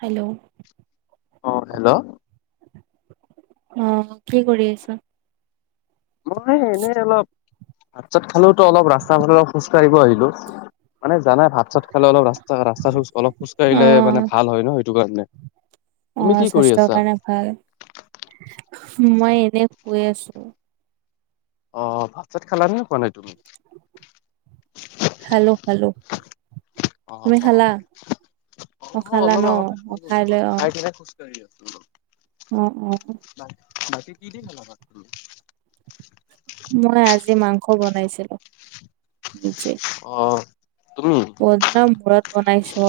Hello, অহ, hello, অহ, কি কৰি আছাঁ? মই এনেই অলপ ভাত চাত খালেতো অলপ ৰাস্তা ফালে অলপ খোজ কাঢ়িব আহিলো। মানে জানাই ভাত চাত খালে অলপ ৰাস্তা ৰাস্তাজ অলপ অ খোজকাঢ়িলে মানে ভাল হয় ন সেইটো কাৰণে। তুমি অহ, কি কৰি স্বাস্থ্যৰ আছা? কাৰণে ভাল মই এনে শুই আছো। অহ, ভাত চাত খালা নে খোৱা নাই তুমি? খালো খালো। অহ‌ তুমি অ খালা? অ মই অলপ আগতে খালো অ খাই কিনে খোজ খোজকাঢ়ি আছোঁ অলপ। অহ অহ, নাই বাকী কি দি খালা ভাত? মই আজি মাংস বনাইছিলো নিজে। অ, তুমি? বহুত দিনৰ মূৰত বনাইছো।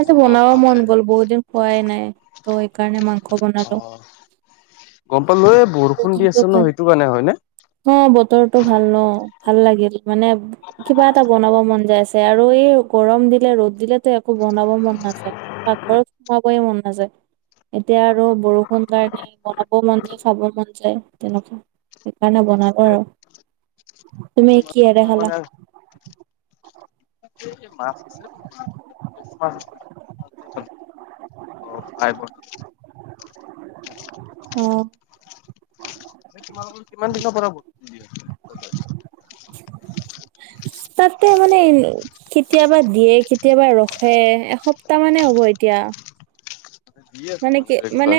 অ বনাব মন ভালে গ'ল বহুত দিন খোৱাই নাই। ত এইকাৰণে মাংস অ বনালো। গম পালো এই বৰষুণ দি আছে ন সেইটো কাৰণে হয় নে? অহ বতৰটো ভাল ন, ভাল লাগিল মানে কিবা এটা বনাব মন, যাই আছে আৰু এই গৰম দিলে ৰ'দ দিলেটো একো বনাব মন নাযায়। পাকঘৰত সোমাবয়ে মন নাযায়। এতিয়া আৰু বৰষুণ কাৰণে বনাব মন যায়, খাব মন যায় তেনেকুৱা। সেইকাৰণে বনাব আৰু তুমি কিহেৰে তোমাৰ খালা? মানে এ মাছ আছে [unintelligible] মাছ মাছ [unintelligible] হু। [unintelligible] হ'ল কিমান দিনৰ পৰা দি আছে তাতে মানে এ কেতিয়াবা দিয়ে, কেতিয়াবা ৰখে। এসপ্তাহ মানে হ'ব এতিয়া। দি আছে মানে কি মানে ৰেগুলাৰ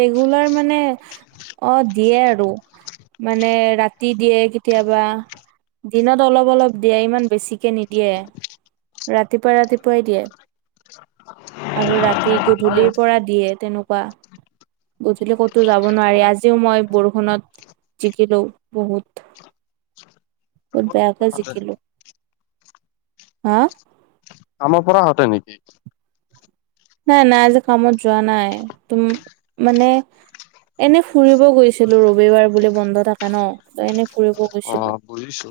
ৰেগুলাৰ মানে অ দিয়ে আৰু। মানে ৰাতি দিয়ে কেতিয়াবা। দিনত অলপ অলপ দিয়ে, ইমান বেছিকে নিদিয়ে। ৰাতিপুৱা ৰাতিপুৱাই দিয়ে আৰু ৰাতি গধূলিৰ পৰা দিয়ে তেনেকুৱা। গধূলি ক'তো যাব নোৱাৰি। আজিও মই বৰষুণত জিকিলো বহুত। বহুত বেয়াকে জিকিলো। হা? কামৰ পৰা আহোতে নেকি? নাই, নাই আজি কামত যোৱা নাই। তুম মানে এনে ফুৰিব গৈছিলো। ৰবিবাৰ বুলি বন্ধ থাকে ন। ত এনে ফুৰিব অ গৈছিলো। বুজিছো।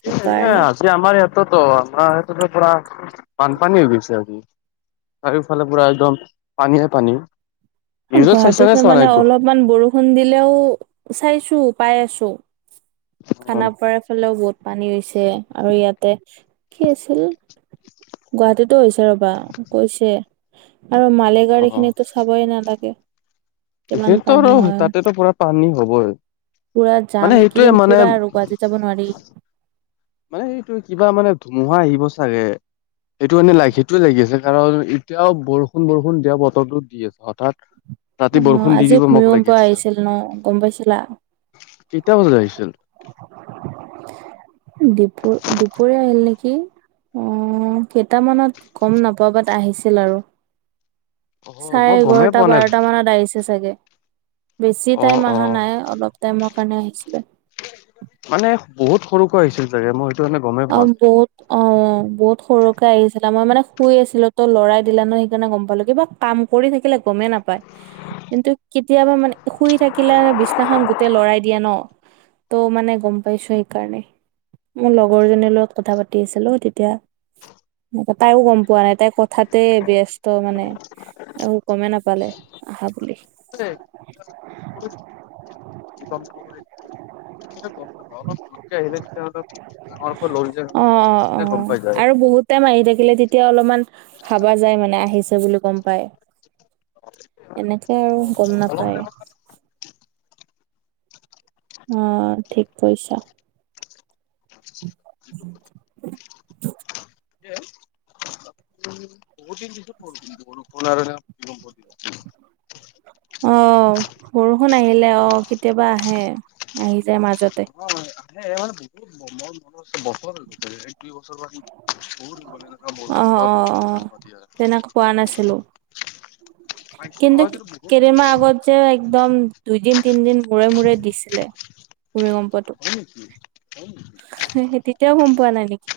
সেইকাৰণে আজি আমাৰ ইয়াতোটো আমাৰ [unintelligible] পুৰা বানপানী হৈ গৈছে আজি। চাৰিওফালে পুৰা একদম পানীয়ে পানী। নিউজত চাইছা নে গুৱাহাটীত চোৱা নাই মানে অলপমান বৰষুণ দিলেও চাইছো, পাই আছো। খানাপাৰাৰ ফালেও বহুত পানী হৈছে আৰু ইয়াতে কি আছিল গুৱাহাটীতো হৈছে ৰ'বা কৈছে। আৰু মালিগাঁওৰ অ অ এইখিনিটো চাবই নালাগে। কিমান পানী [unintelligible] হয় তাতেটো পুৰা পানী হ'বই। পুৰা মানে জাম। সেইটোয়ে এইকেইদিন মানে পুৰা আৰু গুৱাহাটী যাব নোৱাৰি। মানে এইটো কিবা মানে ধুমুহা আহিব চাগে। সেইটো মানে লাগি সেইটোৱে লাগি আছে। কাৰণ এতিয়াও বৰষুণ বৰষুণ দিয়া বতৰটোত দি আছে। হঠাৎ ৰাতি বৰষুণ দি আজি দিব মোক ভূমিকম্প লাগি আছিল আহিছিল ন, গম পাইছিলা? কেইটা বজাত আহিছিল দুপুৰ দুপৰীয়া আহিল নেকি? অ কেইটামানত গম নাপাও। বাট আহিছিল আৰু। অ চাৰে মই গমেই এঘাৰটা পোৱা নাই বাৰট মানত আহিছে চাগে। বেছি অ টাইম অ আহা নাই, অলপ টাইমৰ কাৰণে আহিছিলে। মানে বহুত সৰুকৈ আহিছিল চাগে? মই কাৰণে গমেই অ, পোৱা নাই বহুত অ। অ বহুত সৰুকে আহিছিলে। আমাৰ মানে শুই আছিলো তো লৰাই দিলে ন সেইকাৰণে গম পালো। কিবা কাম কৰি থাকিলে গমেই নাপায়। কিন্তু কেতিয়াবা মানে শুই থাকিলে বিছনাখন গোটেই লৰাই দিয়ে ন। ত মানে গম পাইছো সেইকাৰণে। মোৰ লগ লগৰজনীৰ লগত কথা পাতি আছিলো তেতিয়া তাইও গম পোৱা নাই। তাই কথাতে ব্যস্ত মানে। একো গমে নাপালে আহা বুলি। [unintelligible] [unintelligible] গম নাপাও বাট জোৰকে আহিলে তেতিয়া অলপ ডাঙৰকৈ লৰি যায় অ-অ তেতিয়া গম পাই যায় আৰু বহুত বহুত টাইম আহি থাকিলে তেতিয়া অলপমান ভাবা যায় মানে আহিছে বুলি গম পায়। এনেকে আৰু গম অলপ নাপায়। অঁ ঠিক কৈছা। [inaudible] [unintelligible] অঁ বৰষুণ আহিলে অঁ কেতিয়াবা আহে, আহি যায় মাজতে। অঁ আহে মানে বহুত মোৰ মনত আছে, বছৰ হৈ গ'ল চাগে? দুই বছৰ আহি বহুত হৈ গ'ল ৰে [unintelligible] তো অ বৰষুণ অলত অ অ তেনেকুৱা দিয়ে তেনেকে পোৱা ন? নাছিলো কিন্তু কেইদিনমান আগত যে একদম দুইদিন, তিনদিন মূৰে-মূৰে দিছিলে ভূমিকম্পটো। হয় [unintelligible] এতিয়াও গম পোৱা নাই নেকি?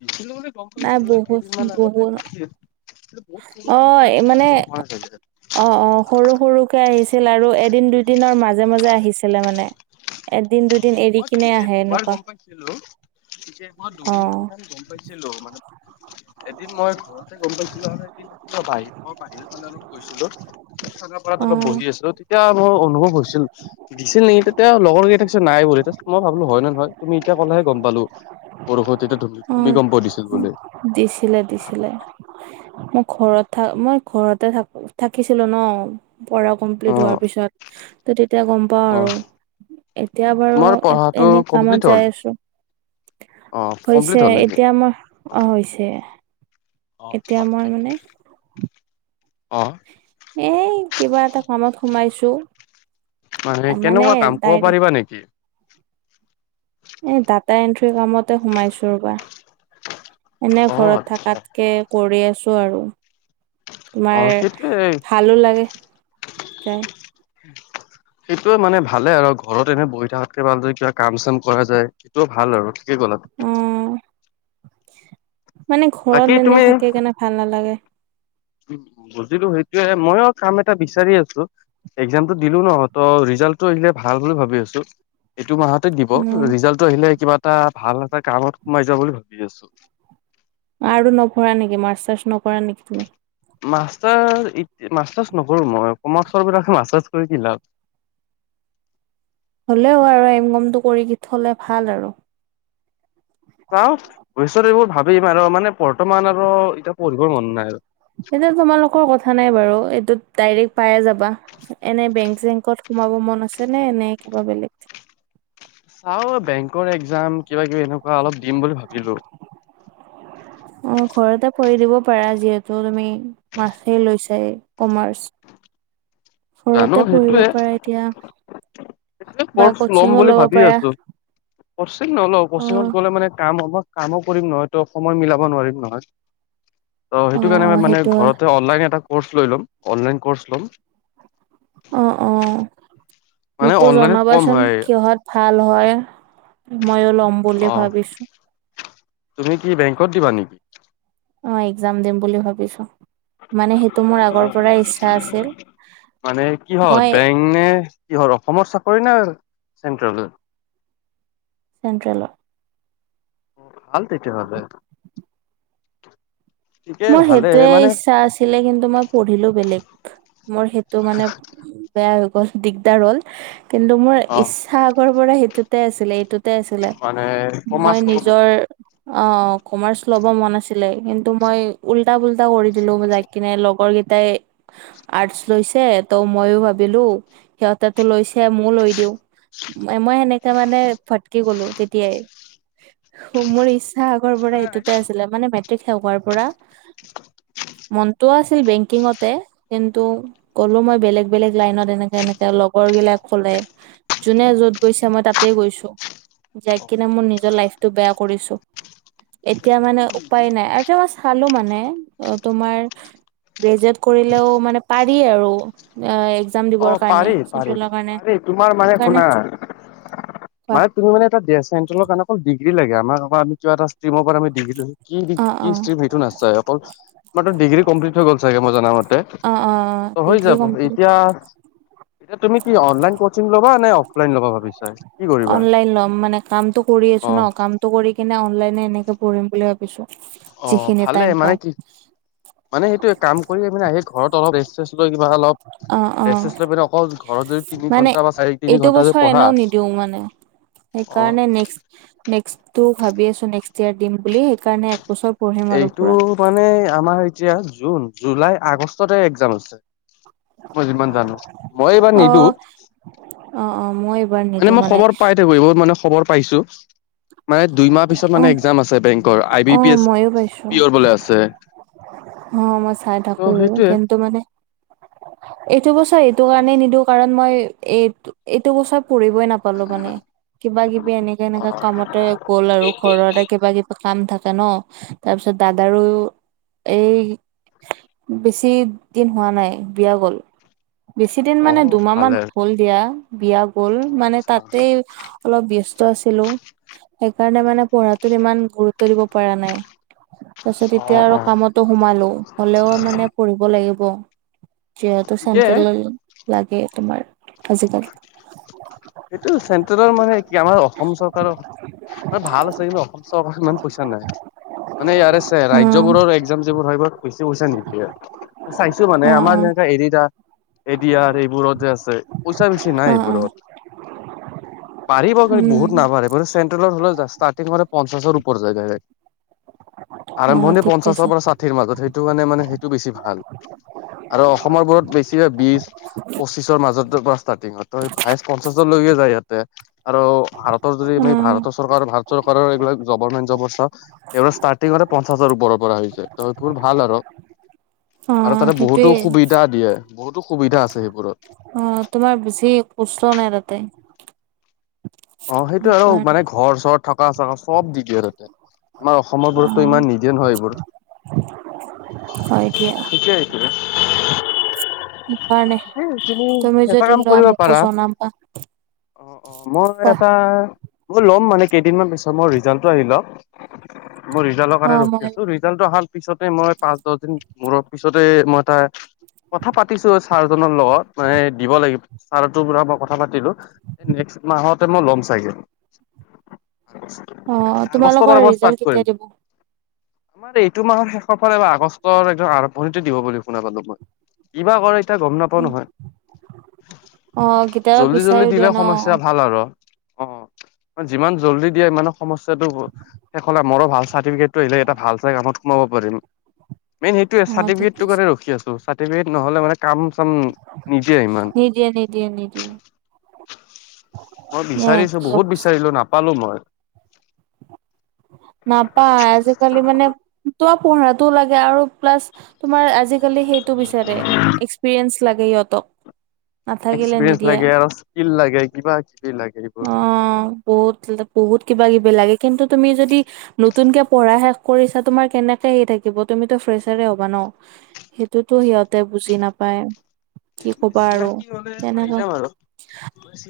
দিছিলো মানে গম নাই পাইছিলো, বহুত কেইদিনমান আগততে বহুত দিছিল, অ মানে [unintelligible] গম পোৱা নায় চাগে? অ অ সৰু সৰুকে আহিছিল আৰু এদিন দুইদিনৰ মাজে-মাজে আহিছিলে মানে। এদিন দুদিন এৰি। মই কিনে আহে দুবাৰ এনেকুৱা গম পাইছিলো, পিছে মই অ দুদিন মান গম পাইছিলো, মানে এদিন মই ঘৰতে গম পাইছিলো আৰু এদিন আ বাহিৰ বাহিৰৰ ফালে অলপ গৈছিলো, খানাপাৰাত অ অলপ বহি আছিলোঁ এয়া মোৰ অনুভৱ হৈছিল, দিছিল নেকি তেতিয়া লগৰ কেইটাৰ চোন নাই বুলিতো মই ভাল হয় নে নহয়, তুমি এতিয়া ক'লেহে গম পালো, বৰষুণ তেতিয়া অ ভূমিকম্প দিছিল বুলি। দিছিলে, দিছিলে। মই ঘৰত থা মই ঘৰতে থাকো থাকিছিলো ন? পঢ়া কমপ্লিট হোৱাৰ অ', পিছত ত তেতিয়া পাওঁ আৰু অ', এতিয়া বাৰু তোমাৰ পঢ়াটো এনে কামত কমপ্লিট হ'ল? যাই আছো। অ', কমপ্লিট হৈছে হ'ল নেকি? এতিয়া মই অ'। অঁ হৈছে, এতিয়া মই মানে অঁ। এ কিবা এটা কামত সোমাইছো। মানে কেনেকুৱা কাম, কব পাৰিবা নেকি? এই ডাটা এন্ট্ৰি কামতে সোমাইছো ৰবা, এনে অ', ঘৰত আচ্ছা। থাকাত কেএ কৰি আছো আৰু। তোমাৰ অ', সেইটোৱে ভালো লাগে যাই সেইটোয়ে মানে ভালে আৰু ঘৰত এনেই বহি থাকাতকে ভালযদি কিবা কাম-চাম কৰা যায়। সেইটোও ভাল আৰু ঠিকে ক'লা। অ মানে বাকী ঘৰত এনে তুমি থাকি কিনে ভাল নালাগে। উ বুজিলো সেইটোয়ে ময়ো কাম এটা বিচাৰি আছো একজামটো দিলোঁ ন তহঁতৰ ৰিজাল্টটো আহিলে ভাল বুলি ভাবি আছোঁ। এইটো মাহতে দিব, উম ৰিজাল্ট আহিলে কিবা এটা ভাল এটা কামত সোমাই যোৱা বুলি ভাবি আছো। আৰু নপঢ়া নেকি মাষ্টচাষ্ট নকৰা নেকি তুমি? মাষ্টাৰ, মাষ্টচাষ্ট নকৰো মই কমাৰ্চৰ বিলাখন মাষ্টাৰ্ছ কৰি কি লাভ। হলেও আৰু এম কমটো কৰি থলে ভাল আৰু। চাও পিছত এইবোৰ ভাবিম আৰু মানে বৰ্তমান আৰু এতিয়া পঢ়িব মন নাই আৰু। হ'লেও তোমালোকৰ কথা নাই বাৰু, এইটো ডাইৰেক্ট পাইে যাবা, এনে বেংক-চেংকত সোমাব মন আছেনে নে কিবা বেলেগ? চাও বেংকৰ এক্সাম কিবা কিবি এনেকুৱা অলপ দিম বুলি ভাবিলো। অঁ ঘৰতে কৰি দিব পাৰা যিহেতু তুমি, মাষ্টলৈছাই কমাৰ্চ জানো ঘৰতে পঢ়িব সেইটোয়ে পাৰা এতিয়া সেইটোৱে বা কচিঙো লব পাৰা। কচ্চিং নলও, কচ্চিংত অ' গলে মানে কাম হ'ব, কামো কৰিম নহয় ত সময় মিলাব নোৱাৰিম নহয়। ত সেইটো অ' কাৰণে ম অ' মানে সেইটো হয় ঘৰতে অনলাইন এটা কৰ্চ লৈ ল'ম, অনলাইন কৰ্চ লম অঁ, অঁ মানে মোকো অনলাইনত কম জনাবাচোন, হয় কিহত ভাল হয়, ময়ো লম বুলি অ' ভাবিছো। তুমি কি বেংকত দিবা নেকি। অ এক্সাম দিম বুলি ভাবিছো। মানে সেইটো মোৰ আগৰ পৰা ইচ্ছা আছিল। মানে কিহত মই, বেংক নে কিহৰ অসমৰ চাকৰি না চেন্ট্ৰেলত, চেণ্ট্ৰেল। ভাল তেতিয়া হ'লে। মোৰ সেইটোৱে ইচ্ছা আছিলে কিন্তু মই পঢ়িলো বেলেগ। মোৰ সেইটো মানে বেয়া হৈ গ'ল দিগদাৰ হ'ল। কিন্তু মোৰ অ ইচ্ছা আগৰ পৰা সেইটোতে আছিলে এইটোত, তে আছিলে মানে মই কমাৰ্চ হ'ব নিজৰ। অ কমাৰ্চ লব মন আছিলে কিন্তু মই, উল্টা পুল্টা কৰি দিলো মই যাই কিনে লগৰ কেইটাই, আৰ্টচ লৈছে ত' মইয়ো ভাবিলো সিহঁতেটু লৈছে মইয়ো লৈ দিওঁ। মই সেনেকে মানে ফটকি গলো তেতিয়াই। মোৰ ইচ্ছা আগৰ পৰা এইটোতে আছিলে মানে মেট্ৰিক শেষ হোৱাৰ পৰা। মনটোও আছিল বেংকিঙতে কিন্তু, কলো মই বেলেগ বেলেগ লাইনত এনেকা এনেকা লগৰ বিলাক কলে যোনে য'ত, গৈছে মই তাতে গৈছো যাই কিনে মোৰ নিজৰ লাইফতটো বেয়া কৰিছো। এতিয়া মানে উপায় নাই আৰু [unintelligible] চালো মানে তোমাৰ গ্ৰেজুৱেট কৰিলেও মানে পাৰি আৰু এক্সাম অ দিবৰ কাৰণে পাৰি পাৰি চেন্ট্ৰেলৰ কাৰণে পাৰি তোমাৰ মানে সেইকাৰণে, শুনা কোৱা মানে তুমি মানে এটা দিয়া চেণ্ট্ৰেলৰ কাৰনে অকল ডিগ্ৰী লাগে আমাক অকল কিবা ষ্ট্ৰিমৰ পৰা আমাৰ ডিগ্ৰীটো, কি অ কি অ ষ্টিম সেইটো নাচাই অকল তোমাৰটো ডিগ্ৰী কমপ্লিট হৈ গ'ল চাগে মই জনা মতে। অ হৈ ডিগ্ৰী যাব কমপ্লিট এতিয়া, এতিয়া তুমি কি অনলাইন কচিং লবা নে অফলাইন লবা ভাবিছা কি কৰি, অনলাইন ল'ম মানে, কামটো কৰি আছো ন কামটো কৰি কিনে অনলাইনে এনেকে পঢ়িম বুলি ভাবি, চো অ ভালে মানে কি। মানে সেইটোৱে কাম কৰি পিনে আহি ঘৰত অলপ ৰেষ্ট সেষ্ট লৈ কিবা অলপ অ অ ৰেষ্ট চেষ্ট লৈ পিনে অলপ, অকল ঘৰত যদি তিনি মানে ঘন্টা বা চাৰি তিনি এইটো ঘন্টা যদি বছৰ পঢ়া এনেও নিদিও মানে অ, সেইকাৰণে নেক্সট, নেক্সটটো ভাবি আছো নেক্সট ইয়ৰ দিম বুলি সেইকাৰণে একবছৰ, পঢ়িম আৰু এইটো পুৰা মানে আমাৰ এতিয়া জুন জুলাই আগষ্টতে এক্সাম আছে, মই যিমান জানো মই এইবাৰ অ নিদো। অ অ মই, এইবাৰ মানে নিদো মই খবৰ পাই থাকো এইবোৰ মানে খবৰ পাইছো মানে দুই মাহ পিছত অ মানে এক্সাম আছে বেংক, ৰ আই অ বি পি এছ মইয়ো পাইছো পিওৰ বোলে আছে, অ মই চাই থাকো ত' সেইটোৱে। কিন্তু মানে, এইটো বছৰ এইটো কাৰণেই নিদো কাৰণ মই এই এইটো বছৰ পঢ়িবই নাপাও, পালো মানে কিবা কিবি এনেকা এনেকা কামতে গ'ল আৰু ঘৰতে কিবা কিবি, কাম থাকে ন তাৰ পিছত দাদাৰো, এই বেছি দিন হোৱা নাই। বিয়া গ'ল বেছি দিন অ মানে দুমাহ মান ভালে হ'ল দিয়া। বিয়া গ'ল অ মানে আচ্ছা তাতেই অলপ ব্যস্ত আছিলো। সেইকাৰণে মানে পঢ়াটোত ইমান গুৰুত্ব দিব পৰা নাই। তাৰ পিছত অ এতিয়া অ আৰু কামতো সোমালো হলেও মানে পঢ়িব লাগিব। যিহেতু ঠিকে চেন্ট্ৰেল লাগে তোমাৰ আজি-কালি। এইটো চেণ্ট্ৰেলৰ মানে কি, আমাৰ অসম চৰকাৰৰ মানে ভাল আছে কিন্তু অসম চৰকাৰ ইমান পইচা নাই মানে ইয়াৰে আছে অ ৰাজ্যবোৰৰ। এক্সাম যি বোৰ হয় গ'ল বেছি সোবিধা নিদিলে চাইছো মানে অ অ আমাৰ যেনকা এদিদা। এ দি আৰ এইবোৰত যে আছে। পইচা বেছি নাই অ অ এইবোৰত। বাঢ়িব [unintelligible] উম বহুত নাবহে বছ চেট্ৰেলৰ হ'লে জা ষ্টাৰ্টিংতে পঞ্চাছৰ ওপৰ যায় দাইৰেক। অ আৰম্ভণি ঠিক কৈছা পঞ্চাছৰ পৰা চাঠিৰ মাজত। সেইটোকাৰণে মানে সেইটো বেছি ভাল। আৰু অসমৰবোৰত বেছি বিছ পঁচিছৰ মাজত ষ্টাৰ্টিংত তই ভাইছ পঞ্চাছলৈকে যায় ইয়াতে আৰু ভাৰতৰ যদি অ আমি ভাৰতৰ চৰ আৰু ভাৰত চৰকাৰৰ এইবিলাক গভাৰমেণ্ট যবৰ চাও এইবোৰ ষ্টাৰ্টিঙতে পঞ্চাছৰ ওপৰৰ পৰা আহিছে। ত সেইবোৰ ভাল আৰু। অ আৰু তাতে বহুতো সেইটোয়ে সুবিধা দিয়ে, বহুতো সুবিধা আছে সেইবোৰত। অ তোমাৰ বেছি কুষ্ট নাই তাতে। অ সেইটো আৰু মানে সেইকাৰণে ঘৰ চৰ থকা চকা চব দি দিয়ে তাতে। আমাৰ অসমৰ অ বোৰতটো ইমান নিদিয়ে নহয় এইবোৰ। হয় দিয়া। কেতিয়া [unintelligible] সেইকাৰণে তুমি এটা যদি কাম লোৱা কৰিব মোকো পাৰা জনাবা। অ- অ মোৰ কোৱা এটা মই ল'ম মানে কেইদিনমান পিছত। মোৰ ৰিজাল্টটো আহি লওক। মই ৰিজাল্টৰ অ কাৰণে মই ৰখি আছো। ৰিজাল্ট অহাৰ পিছতে মই পাঁচ, দছ দিন মূৰ পিছতে মই এটা কথা পাতিছো। ছাৰজনৰ লগত মানে দিব লাগিব। ছাৰটোৰ পৰা মই কথা পাতিলো। এই নেক্সট মাহতে মই ল'ম চাগে। অ আগষ্টৰ তোমালোকৰ পৰা মই ৰিজাল্ট ষ্টাৰ্ট কেতিয়া কৰিম। দিব পিছে এইটো মাহৰ শেষৰ ফালে বা আগষ্টৰ একদম আৰম্ভণিতে দিব বুলি শুনা পালো মই। কিবা কৰে এতিয়া গম নাপাও নহয়। অ কেতিয়াবা জল্দি জল্দি বিচাৰি দিলে দিয়ে ন সমস্যা ভাল আৰু অ। যিমান জল্দি দিয়ে মানে সমস্যাটো শেষ অলপ মোৰো ভাল, চাৰ্টিফিকেটটো আহিলে এটা ভাল চে কাম সোমাব পাৰিম। মেইন সেইটোৱে অ ঠিক চাৰ্টিফিকেটটোৰ কৈছে কাৰণে ৰখি আছো। চাৰ্টিফিকেট নহ'লে মানে কাম চাম নিদিয়ে ইমান। নিদিয়ে, নিদিয়ে, নিদিয়ে। মই এ বিচাৰিছো। একেই বহুত অৱস্থা বিচাৰিলো নাপালো মই। নাপায়। আজি-কালি মানে তোমাৰ পঢ়াতো লাগে আৰু প্লাছ তোমাৰ আজি-কালি সেইটো বিচাৰে, এক্সপিৰিয়েন্ঞ্চ লাগে সিহঁতক। নাথাকিলে এক্সপিৰিয়েন্ঞ্চ নিদিয়ে লাগে আৰু স্কিল লাগে। কিবা-কিবি লাগে অ এইবোৰ। বহুত বহুত কিবা-কিবি লাগে। কিন্তু তুমি যদি নতুনকে পঢ়া শেষ কৰিছা তোমাৰ কেনেকে হে থাকিব। তুমিতো ফ্ৰেচাৰে হ'বা ন? সেইটোতো সিহঁতে বুজি নাপায়। কি ক'বা আৰু চিনাকি হ'লে পাই তেনেকা যাম আৰু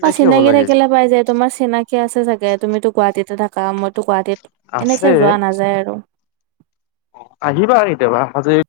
অ হ'ব চিনাকি লাগে এইবোৰ। থাকিলে পাই যায়। তোমাৰ চিনাক কি আছে চাগে। তুমিতো গুৱাহাটীতে থাকা। মইতো গুৱাহাটীত এনেকে আছে যোৱা নাযায় আৰু। অ আহিবা কেতিয়াবা। আজি